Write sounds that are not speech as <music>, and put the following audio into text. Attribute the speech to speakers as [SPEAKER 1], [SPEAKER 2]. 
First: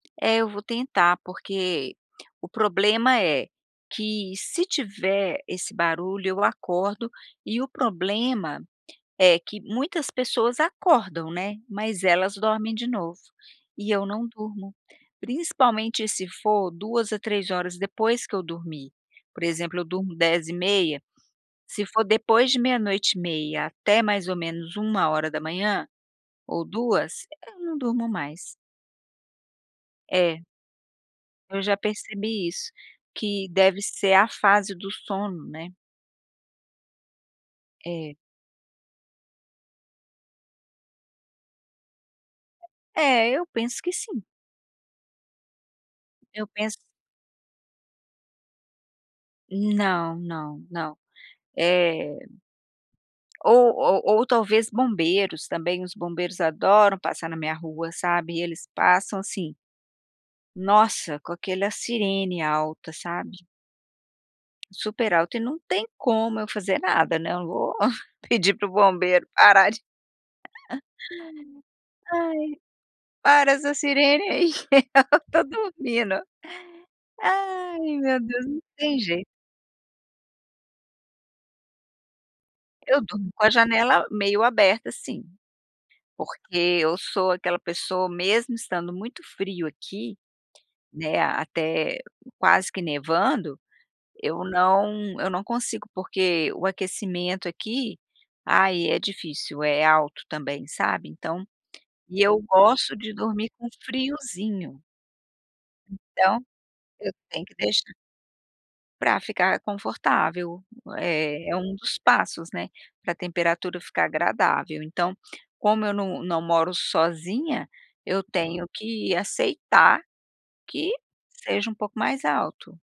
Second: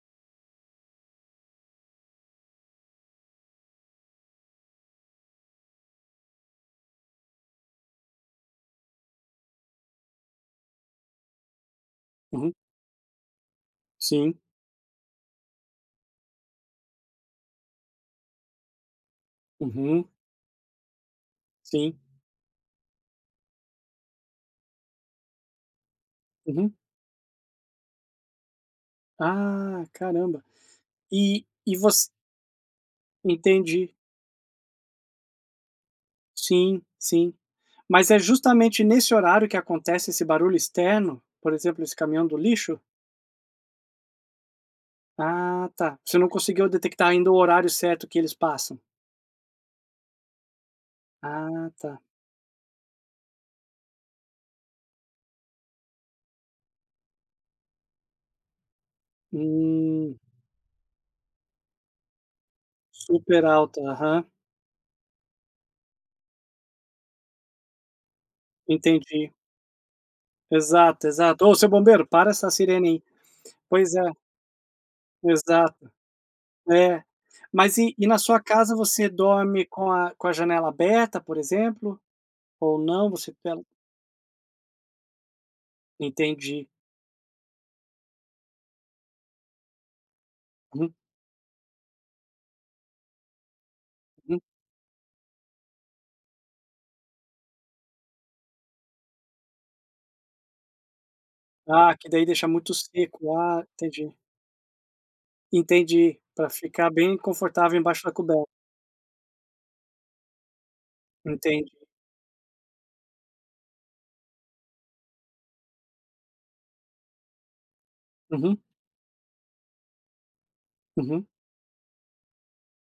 [SPEAKER 1] É, eu vou tentar. Porque o problema é, que se tiver esse barulho, eu acordo. E o problema é que muitas pessoas acordam, né. Mas elas
[SPEAKER 2] Uhum.
[SPEAKER 1] dormem de novo, e eu não
[SPEAKER 2] Sim.
[SPEAKER 1] durmo. Principalmente se for 2 a 3 horas depois que eu dormi. Por exemplo, eu
[SPEAKER 2] Uhum.
[SPEAKER 1] durmo 22:30, se
[SPEAKER 2] Sim.
[SPEAKER 1] for depois de meia-noite e meia, até mais ou menos 1h00 ou
[SPEAKER 2] Uhum.
[SPEAKER 1] 2h, eu não durmo mais.
[SPEAKER 2] Ah,
[SPEAKER 1] É.
[SPEAKER 2] caramba. E
[SPEAKER 1] Eu já
[SPEAKER 2] e voc
[SPEAKER 1] percebi isso, que deve
[SPEAKER 2] Entendi.
[SPEAKER 1] ser a fase do sono, né?
[SPEAKER 2] Sim, sim. Mas
[SPEAKER 1] É.
[SPEAKER 2] é justamente nesse horário que acontece esse barulho externo? Por exemplo, esse caminhão do lixo?
[SPEAKER 1] É, eu penso que sim.
[SPEAKER 2] Ah, tá! Você não
[SPEAKER 1] Eu
[SPEAKER 2] conseguiu
[SPEAKER 1] penso
[SPEAKER 2] detectar ainda o horário certo que eles passam.
[SPEAKER 1] Não, não, não.
[SPEAKER 2] Ah, tá.
[SPEAKER 1] É Ou ou ou talvez bombeiros, também. Os bombeiros adoram passar na minha rua, sabe, e eles passam assim
[SPEAKER 2] Hum.
[SPEAKER 1] Nossa, com aquela sirene alta, sabe?
[SPEAKER 2] Super alta, aham.
[SPEAKER 1] Super alta, e não tem como eu fazer nada, né. Eu não vou pedir para o bombeiro
[SPEAKER 2] Entendi.
[SPEAKER 1] parar de <laughs>
[SPEAKER 2] Exato, exato. Ô, seu bombeiro, para essa
[SPEAKER 1] "Ai,
[SPEAKER 2] sirene aí!
[SPEAKER 1] para essa
[SPEAKER 2] Pois é.
[SPEAKER 1] sirene aí que ela está
[SPEAKER 2] Exato.
[SPEAKER 1] dormindo!".
[SPEAKER 2] É. Mas
[SPEAKER 1] Ai,
[SPEAKER 2] e e na
[SPEAKER 1] meu
[SPEAKER 2] sua
[SPEAKER 1] Deus, não
[SPEAKER 2] casa,
[SPEAKER 1] tem
[SPEAKER 2] você
[SPEAKER 1] jeito.
[SPEAKER 2] dorme com a com a janela aberta, por exemplo? Ou
[SPEAKER 1] Eu
[SPEAKER 2] não,
[SPEAKER 1] durmo
[SPEAKER 2] você
[SPEAKER 1] com a
[SPEAKER 2] pela
[SPEAKER 1] janela meio aberta, sim, porque
[SPEAKER 2] Entendi.
[SPEAKER 1] eu sou aquela pessoa, mesmo estando muito frio aqui,
[SPEAKER 2] Hum.
[SPEAKER 1] né, até quase que nevando, eu
[SPEAKER 2] Uhum.
[SPEAKER 1] não eu não consigo, porque o aquecimento aqui, ai, é difícil. É alto também, sabe, então.
[SPEAKER 2] Ah, que
[SPEAKER 1] E
[SPEAKER 2] daí
[SPEAKER 1] eu
[SPEAKER 2] deixa muito
[SPEAKER 1] gosto de
[SPEAKER 2] seco.
[SPEAKER 1] dormir
[SPEAKER 2] Ah,
[SPEAKER 1] com
[SPEAKER 2] entendi.
[SPEAKER 1] friozinho.
[SPEAKER 2] Entendi,
[SPEAKER 1] Então,
[SPEAKER 2] pra ficar
[SPEAKER 1] eu
[SPEAKER 2] bem
[SPEAKER 1] tenho que
[SPEAKER 2] confortável
[SPEAKER 1] deixar
[SPEAKER 2] embaixo da coberta.
[SPEAKER 1] pra ficar confortável. É, é
[SPEAKER 2] Entendi.
[SPEAKER 1] um dos passos, né, pra temperatura ficar agradável. Então, como eu não não moro sozinha, eu
[SPEAKER 2] Uhum.
[SPEAKER 1] tenho que aceitar que
[SPEAKER 2] Uhum.
[SPEAKER 1] seja um pouco mais alto.